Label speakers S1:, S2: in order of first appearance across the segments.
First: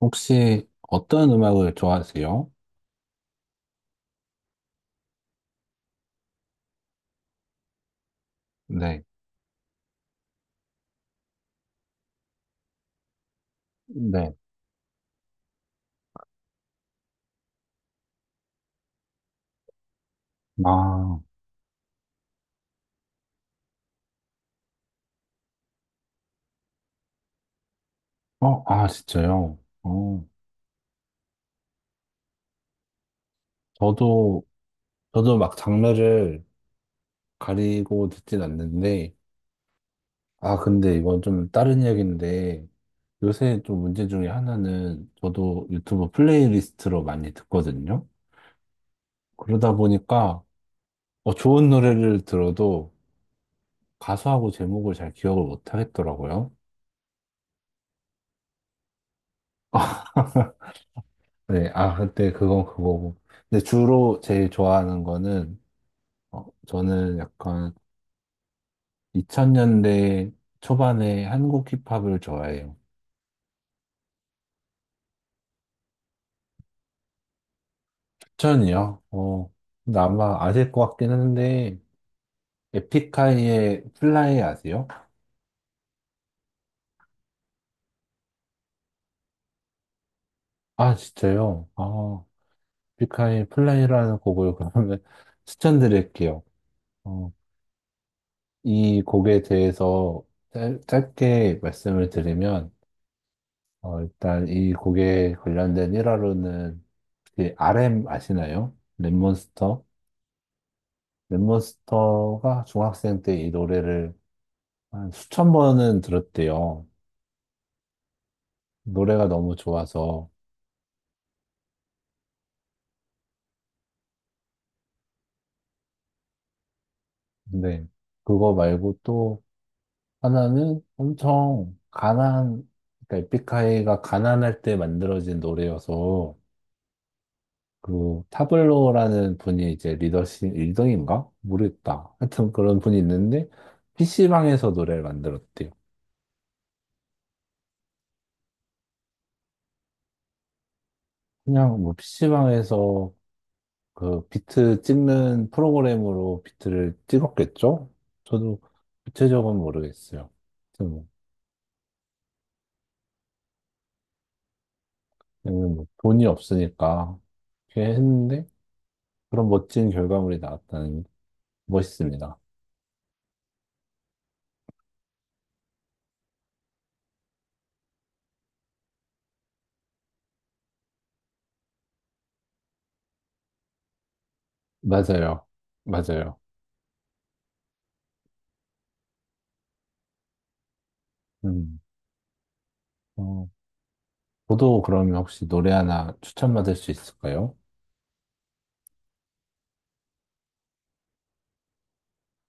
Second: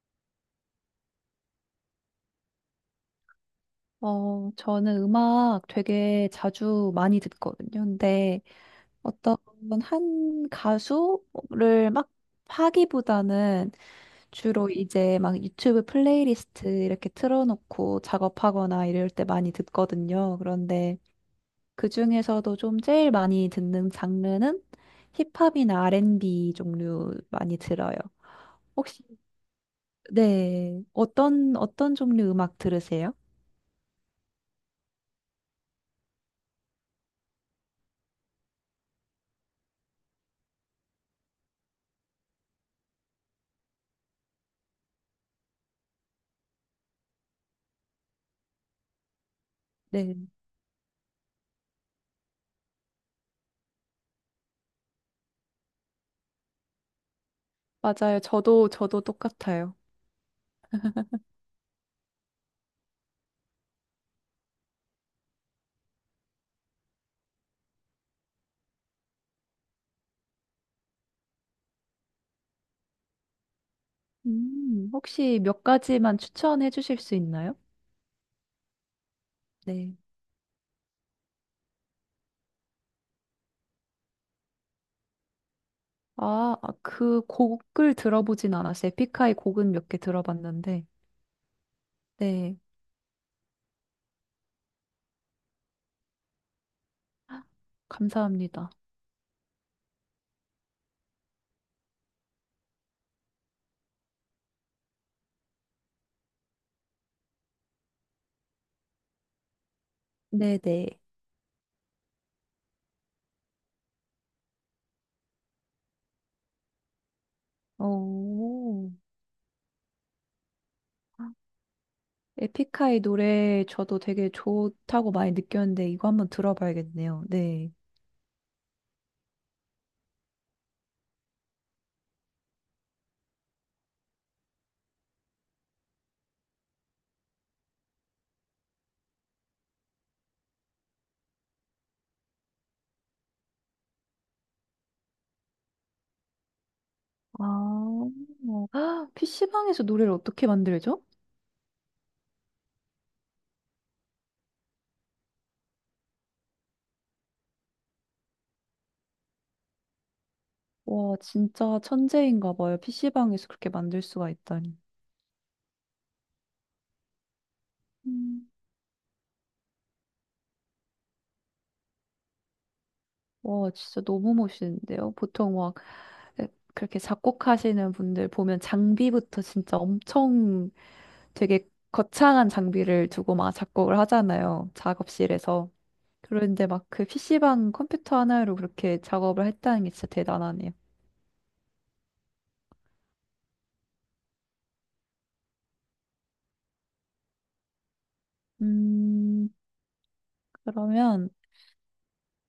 S1: 혹시 어떤 음악을 좋아하세요?
S2: 저는 음악 되게 자주 많이 듣거든요. 근데
S1: 네,
S2: 어떤 한 가수를 막 파기보다는
S1: 네.
S2: 주로 이제 막 유튜브 플레이리스트 이렇게 틀어놓고 작업하거나 이럴 때 많이 듣거든요. 그런데
S1: 아,
S2: 그중에서도 좀 제일 많이 듣는 장르는 힙합이나 R&B 종류 많이 들어요.
S1: 아,
S2: 혹시,
S1: 진짜요? 어,
S2: 네, 어떤 종류 음악 들으세요?
S1: 저도, 저도 막 장르를 가리고 듣진 않는데, 아, 근데 이건 좀 다른 이야기인데, 요새 좀 문제 중에 하나는 저도 유튜브 플레이리스트로 많이 듣거든요? 그러다
S2: 네.
S1: 보니까, 좋은 노래를 들어도 가수하고 제목을 잘 기억을 못 하겠더라고요.
S2: 맞아요. 저도 똑같아요.
S1: 네, 아, 근데 그건 그거고. 근데 주로 제일 좋아하는 거는 저는 약간 2000년대 초반에 한국 힙합을 좋아해요.
S2: 혹시 몇 가지만 추천해 주실 수 있나요?
S1: 추천이요? 어,
S2: 네.
S1: 근데 아마 아실 것 같긴 한데, 에픽하이의 플라이 아세요?
S2: 아, 그 곡을 들어보진 않았어요. 에픽하이 곡은 몇 개 들어봤는데.
S1: 아, 진짜요? 아,
S2: 네,
S1: 에픽하이의 플라이라는 곡을 그러면 추천드릴게요. 어,
S2: 감사합니다.
S1: 이 곡에 대해서 짧게 말씀을 드리면, 일단 이 곡에 관련된 일화로는 RM 아시나요? 랩몬스터?
S2: 네네.
S1: 랩몬스터가 중학생 때 이 노래를 한 수천 번은 들었대요.
S2: 오.
S1: 노래가 너무 좋아서.
S2: 에픽하이 노래 저도 되게 좋다고 많이 느꼈는데 이거 한번 들어봐야겠네요. 네.
S1: 근데 그거 말고 또 하나는 엄청 그러니까 에픽하이가 가난할 때 만들어진 노래여서 그 타블로라는 분이 이제 리더십 1등인가? 모르겠다. 하여튼 그런 분이 있는데 PC방에서 노래를 만들었대요.
S2: 아, 아, PC방에서 노래를 어떻게 만들죠?
S1: 그냥 뭐 PC방에서 그 비트 찍는 프로그램으로 비트를 찍었겠죠? 저도 구체적은 모르겠어요. 아무튼 뭐,
S2: 와, 진짜 천재인가 봐요. PC방에서 그렇게 만들 수가 있다니.
S1: 그냥 뭐 돈이 없으니까 그렇게 했는데
S2: 음.
S1: 그런 멋진 결과물이 나왔다는 게 멋있습니다.
S2: 와, 진짜 너무 멋있는데요. 보통 막 그렇게 작곡하시는 분들 보면 장비부터 진짜 엄청 되게 거창한 장비를 두고 막 작곡을 하잖아요.
S1: 맞아요.
S2: 작업실에서.
S1: 맞아요.
S2: 그런데 막 그 PC방 컴퓨터 하나로 그렇게 작업을 했다는 게 진짜 대단하네요.
S1: 음. 어, 저도 그러면 혹시 노래 하나 추천받을 수 있을까요?
S2: 음, 그러면,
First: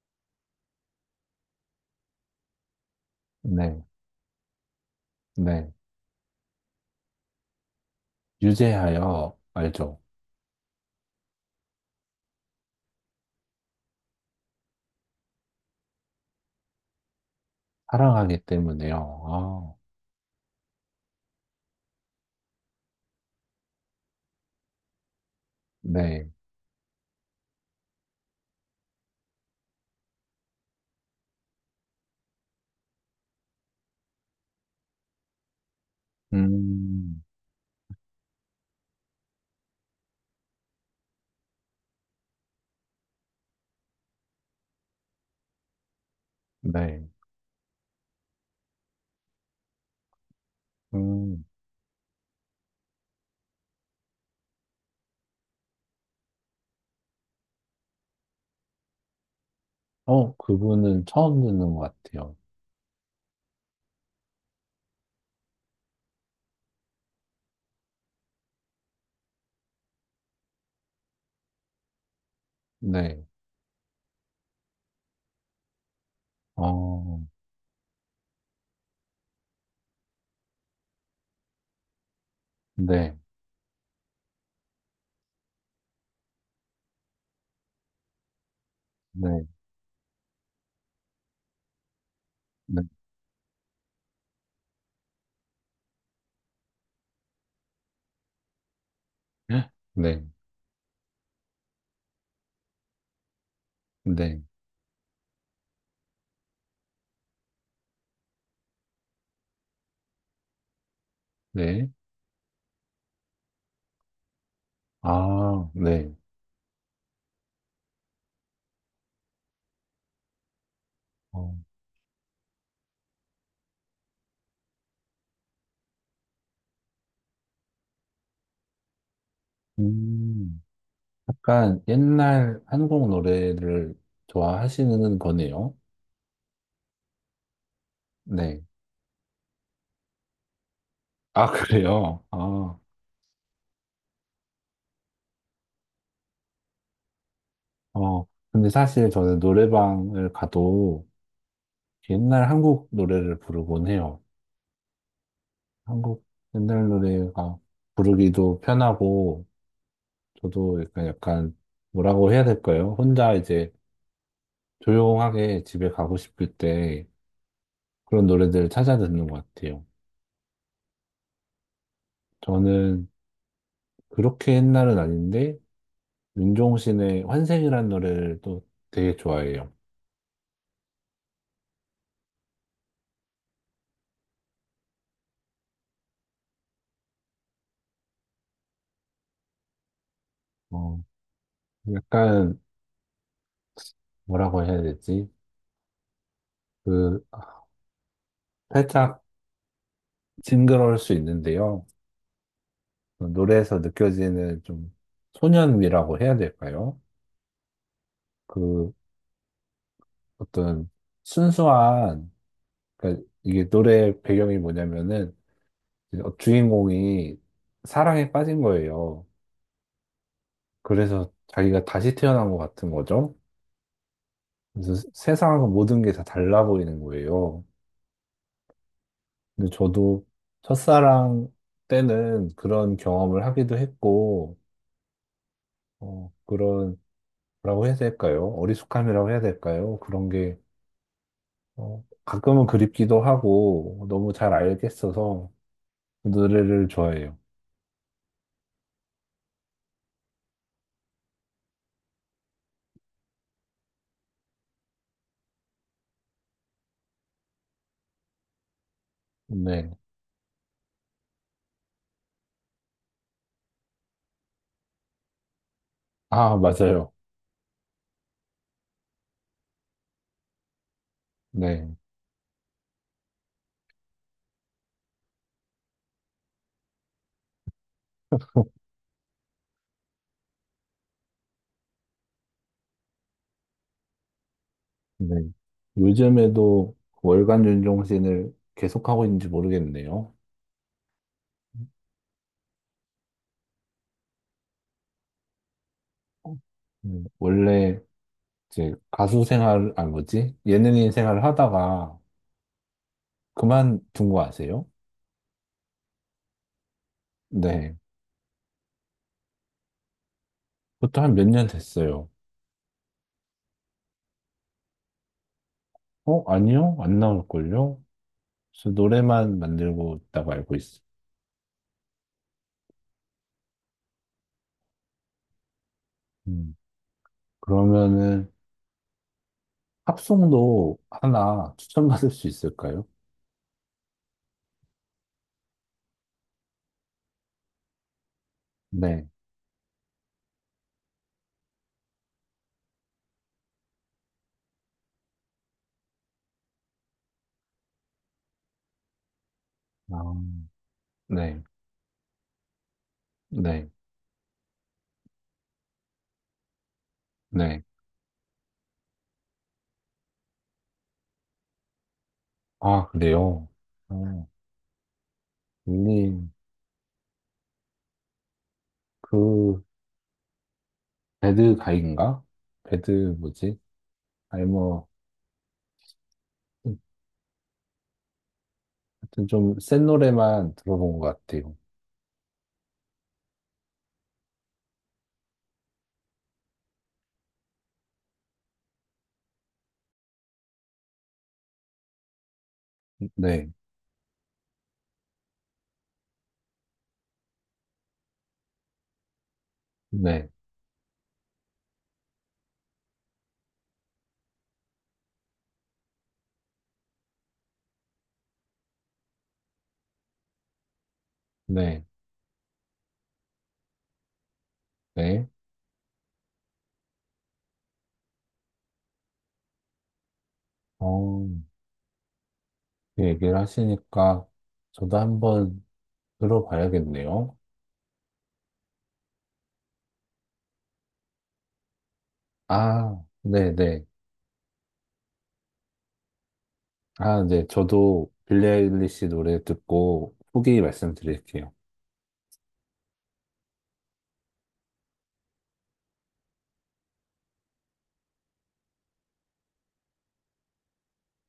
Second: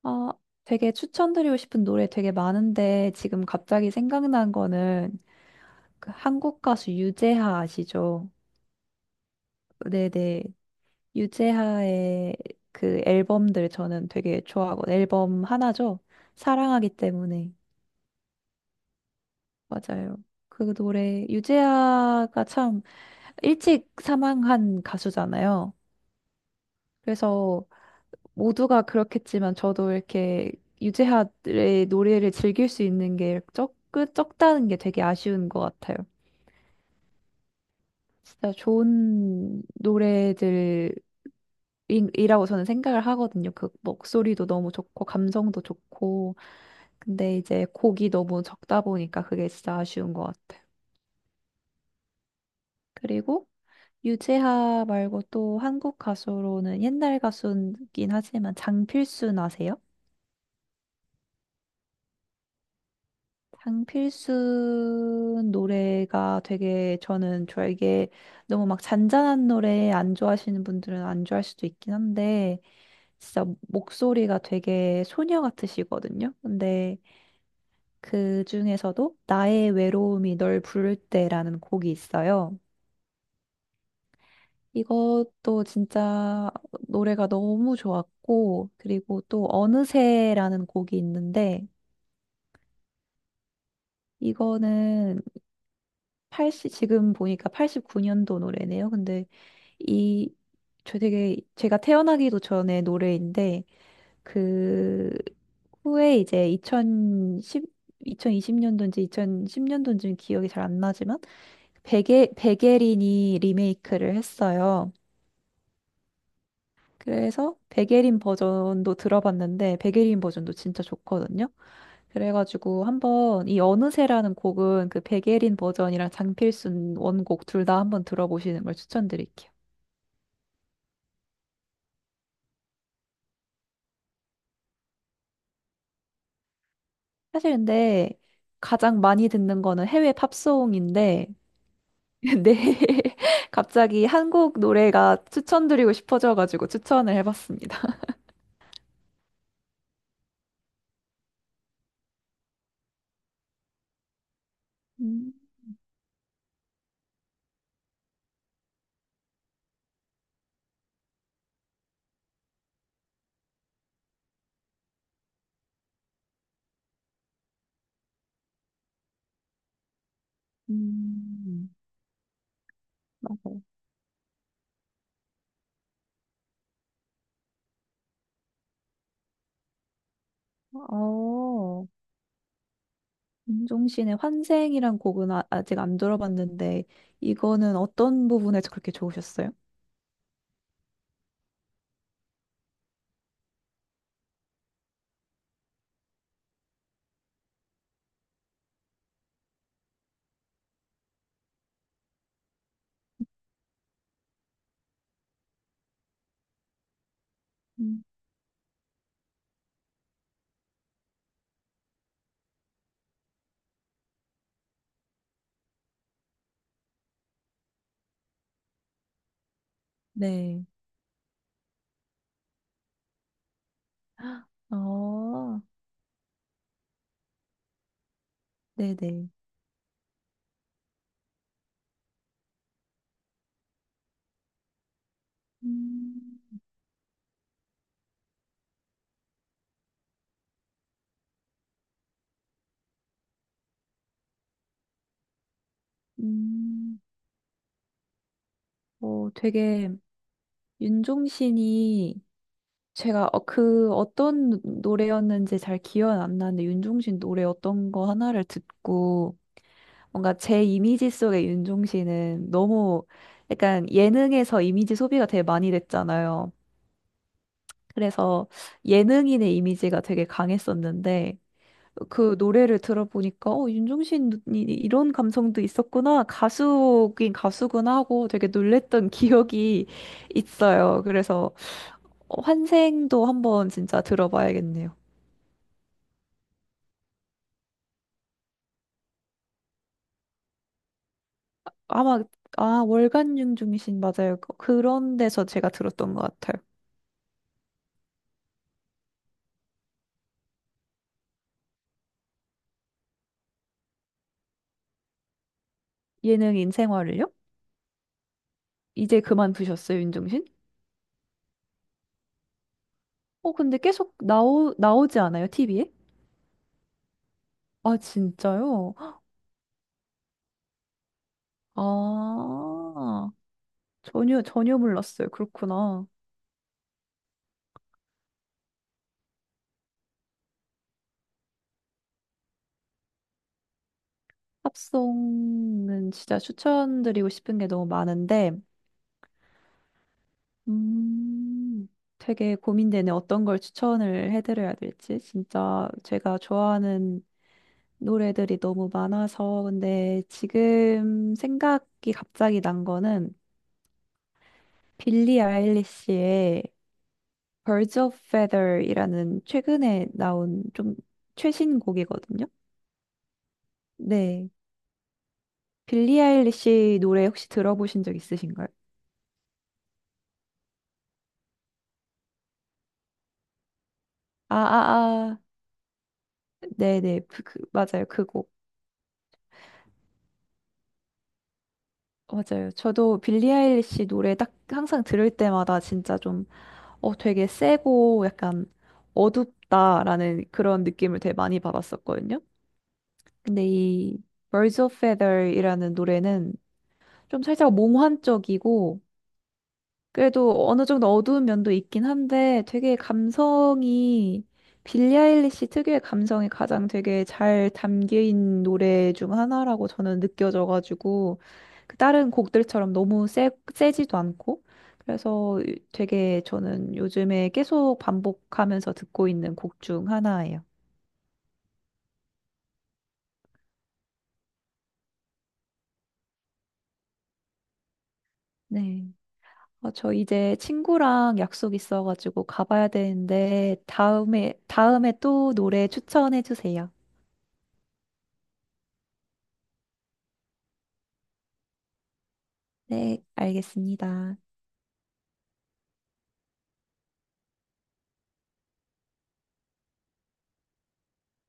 S2: 아, 되게 추천드리고 싶은 노래 되게 많은데 지금
S1: 네.
S2: 갑자기 생각난 거는
S1: 네.
S2: 그 한국 가수 유재하 아시죠?
S1: 유재하여 알죠?
S2: 네네. 유재하의 그 앨범들 저는 되게 좋아하고 앨범 하나죠. 사랑하기 때문에.
S1: 사랑하기 때문에요. 아,
S2: 맞아요. 그 노래 유재하가 참 일찍 사망한 가수잖아요.
S1: 네.
S2: 그래서 모두가 그렇겠지만 저도 이렇게 유재하의 노래를 즐길 수 있는 게 적다는 게 되게 아쉬운 것 같아요.
S1: 음,
S2: 진짜 좋은 노래들 이라고 저는 생각을 하거든요. 그 목소리도 너무 좋고 감성도 좋고
S1: 네.
S2: 근데 이제 곡이 너무 적다 보니까 그게 진짜 아쉬운 것 같아요.
S1: 음.
S2: 그리고 유재하 말고 또 한국 가수로는 옛날 가수긴 하지만 장필순 아세요?
S1: 어, 그분은 처음 듣는 것 같아요.
S2: 장필순 노래가 되게 저는 좋아 이게 너무 막 잔잔한 노래 안 좋아하시는 분들은 안 좋아할 수도 있긴 한데
S1: 네.
S2: 진짜 목소리가 되게 소녀 같으시거든요. 근데
S1: 어,
S2: 그 중에서도 나의 외로움이 널 부를 때라는 곡이 있어요.
S1: 네.
S2: 이것도 진짜 노래가 너무 좋았고, 그리고 또
S1: 네.
S2: 어느새라는 곡이 있는데,
S1: 네.
S2: 이거는 팔0 지금 보니까 89년도 노래네요. 근데
S1: 네.
S2: 이, 저 되게, 제가 태어나기도 전에 노래인데,
S1: 네.
S2: 그, 후에 이제 2 0십이2 0십년도인지 2010년도인지는 기억이 잘 안 나지만,
S1: 네.
S2: 베게린이 리메이크를 했어요.
S1: 아, 네.
S2: 그래서 베게린 버전도 들어봤는데, 베게린 버전도 진짜 좋거든요.
S1: 어,
S2: 그래가지고 한번 이 어느새라는 곡은 그 백예린 버전이랑 장필순 원곡 둘 다 한번 들어보시는 걸 추천드릴게요.
S1: 음, 약간 옛날 한국 노래를 좋아하시는 거네요.
S2: 사실 근데
S1: 네.
S2: 가장 많이 듣는 거는 해외 팝송인데
S1: 아, 그래요?
S2: 네
S1: 아,
S2: 갑자기 한국 노래가 추천드리고 싶어져가지고 추천을 해봤습니다.
S1: 어, 근데 사실 저는 노래방을 가도 옛날 한국 노래를 부르곤 해요.
S2: 음,
S1: 한국 옛날 노래가 부르기도 편하고, 저도 약간, 뭐라고 해야 될까요? 혼자 이제 조용하게 집에 가고 싶을 때 그런 노래들을 찾아 듣는 것 같아요.
S2: 음,
S1: 저는
S2: 맞아요.
S1: 그렇게 옛날은 아닌데, 윤종신의 환생이라는 노래를 또 되게 좋아해요.
S2: 어, 윤종신의 환생이란 곡은 아, 아직 안 들어봤는데 이거는 어떤 부분에서 그렇게 좋으셨어요?
S1: 어, 약간, 뭐라고 해야 되지? 그, 살짝 징그러울 수 있는데요. 그 노래에서 느껴지는 좀 소년미라고 해야 될까요?
S2: 음.
S1: 그, 어떤 순수한, 그러니까 이게 노래 배경이 뭐냐면은, 어, 주인공이 사랑에 빠진 거예요.
S2: 네.
S1: 그래서 자기가 다시 태어난 것 같은 거죠. 그래서
S2: 어,
S1: 세상하고 모든 게 다 달라 보이는 거예요.
S2: 네네.
S1: 근데 저도 첫사랑 때는 그런 경험을 하기도 했고, 어,
S2: 음,
S1: 그런, 뭐라고 해야 될까요? 어리숙함이라고 해야 될까요? 그런 게, 어, 가끔은 그립기도 하고, 너무 잘 알겠어서 그 노래를
S2: 음,
S1: 좋아해요.
S2: 어, 되게 윤종신이 제가 그 어떤 노래였는지 잘 기억은 안 나는데 윤종신 노래 어떤 거 하나를 듣고
S1: 네.
S2: 뭔가 제 이미지 속의 윤종신은 너무 약간 예능에서 이미지 소비가 되게 많이 됐잖아요.
S1: 아, 맞아요.
S2: 그래서 예능인의 이미지가 되게 강했었는데
S1: 네.
S2: 그 노래를 들어보니까 윤종신이 이런 감성도 있었구나. 가수긴 가수구나 하고 되게 놀랬던 기억이 있어요. 그래서 환생도 한번 진짜 들어봐야겠네요.
S1: 네. 요즘에도 그 월간 윤종신을 계속하고 있는지 모르겠네요.
S2: 아마 아, 월간 윤종신 맞아요. 그런 데서 제가 들었던 것 같아요.
S1: 원래 이제 가수 생활, 아, 뭐지? 예능인 생활을 하다가 그만둔 거 아세요?
S2: 예능 인생활을요?
S1: 네.
S2: 이제 그만두셨어요, 윤종신?
S1: 그것도 한 몇 년 됐어요.
S2: 어, 근데 계속 나오지 않아요, TV에?
S1: 어? 아니요? 안
S2: 아,
S1: 나올걸요? 그래서
S2: 진짜요?
S1: 노래만 만들고 있다고 알고 있어요.
S2: 아, 전혀 몰랐어요. 그렇구나.
S1: 음, 그러면은 팝송도 하나 추천받을 수 있을까요?
S2: 팝송은 진짜 추천드리고 싶은 게 너무 많은데,
S1: 네.
S2: 음, 되게 고민되네. 어떤 걸 추천을 해드려야 될지. 진짜 제가 좋아하는 노래들이 너무 많아서.
S1: 아,
S2: 근데 지금
S1: 네.
S2: 생각이 갑자기 난 거는
S1: 네.
S2: 빌리 아일리시의
S1: 네.
S2: Birds of Feather이라는 최근에 나온 좀 최신 곡이거든요.
S1: 아, 그래요?
S2: 네.
S1: 어,
S2: 빌리 아일리시 노래 혹시 들어보신 적 있으신가요?
S1: 그 배드 가인가? 배드 뭐지?
S2: 아,
S1: 아니 뭐
S2: 아, 아. 네네, 맞아요. 그 곡.
S1: 하여튼 좀 센 노래만 들어본 것 같아요.
S2: 맞아요. 저도 빌리 아일리시 노래 딱 항상 들을 때마다 진짜 좀, 어, 되게 세고 약간 어둡다라는 그런 느낌을 되게 많이 받았었거든요. 근데
S1: 네,
S2: 이 Birds of Feather이라는 노래는 좀 살짝 몽환적이고
S1: 네,
S2: 그래도 어느 정도 어두운 면도 있긴 한데 되게 감성이 빌리 아일리시 특유의 감성이 가장 되게 잘 담긴 노래 중 하나라고 저는 느껴져가지고 그
S1: 네,
S2: 다른 곡들처럼 너무 세지도 않고
S1: 네.
S2: 그래서 되게 저는 요즘에 계속 반복하면서 듣고 있는 곡 중 하나예요.
S1: 어, 그 얘기를 하시니까 저도 한번 들어봐야겠네요.
S2: 네. 저 이제 친구랑 약속 있어가지고 가봐야
S1: 아, 네,
S2: 되는데
S1: 네.
S2: 다음에 또 노래 추천해 주세요.
S1: 아, 네. 저도 빌리 아일리시 노래 듣고 후기 말씀드릴게요.
S2: 네, 알겠습니다.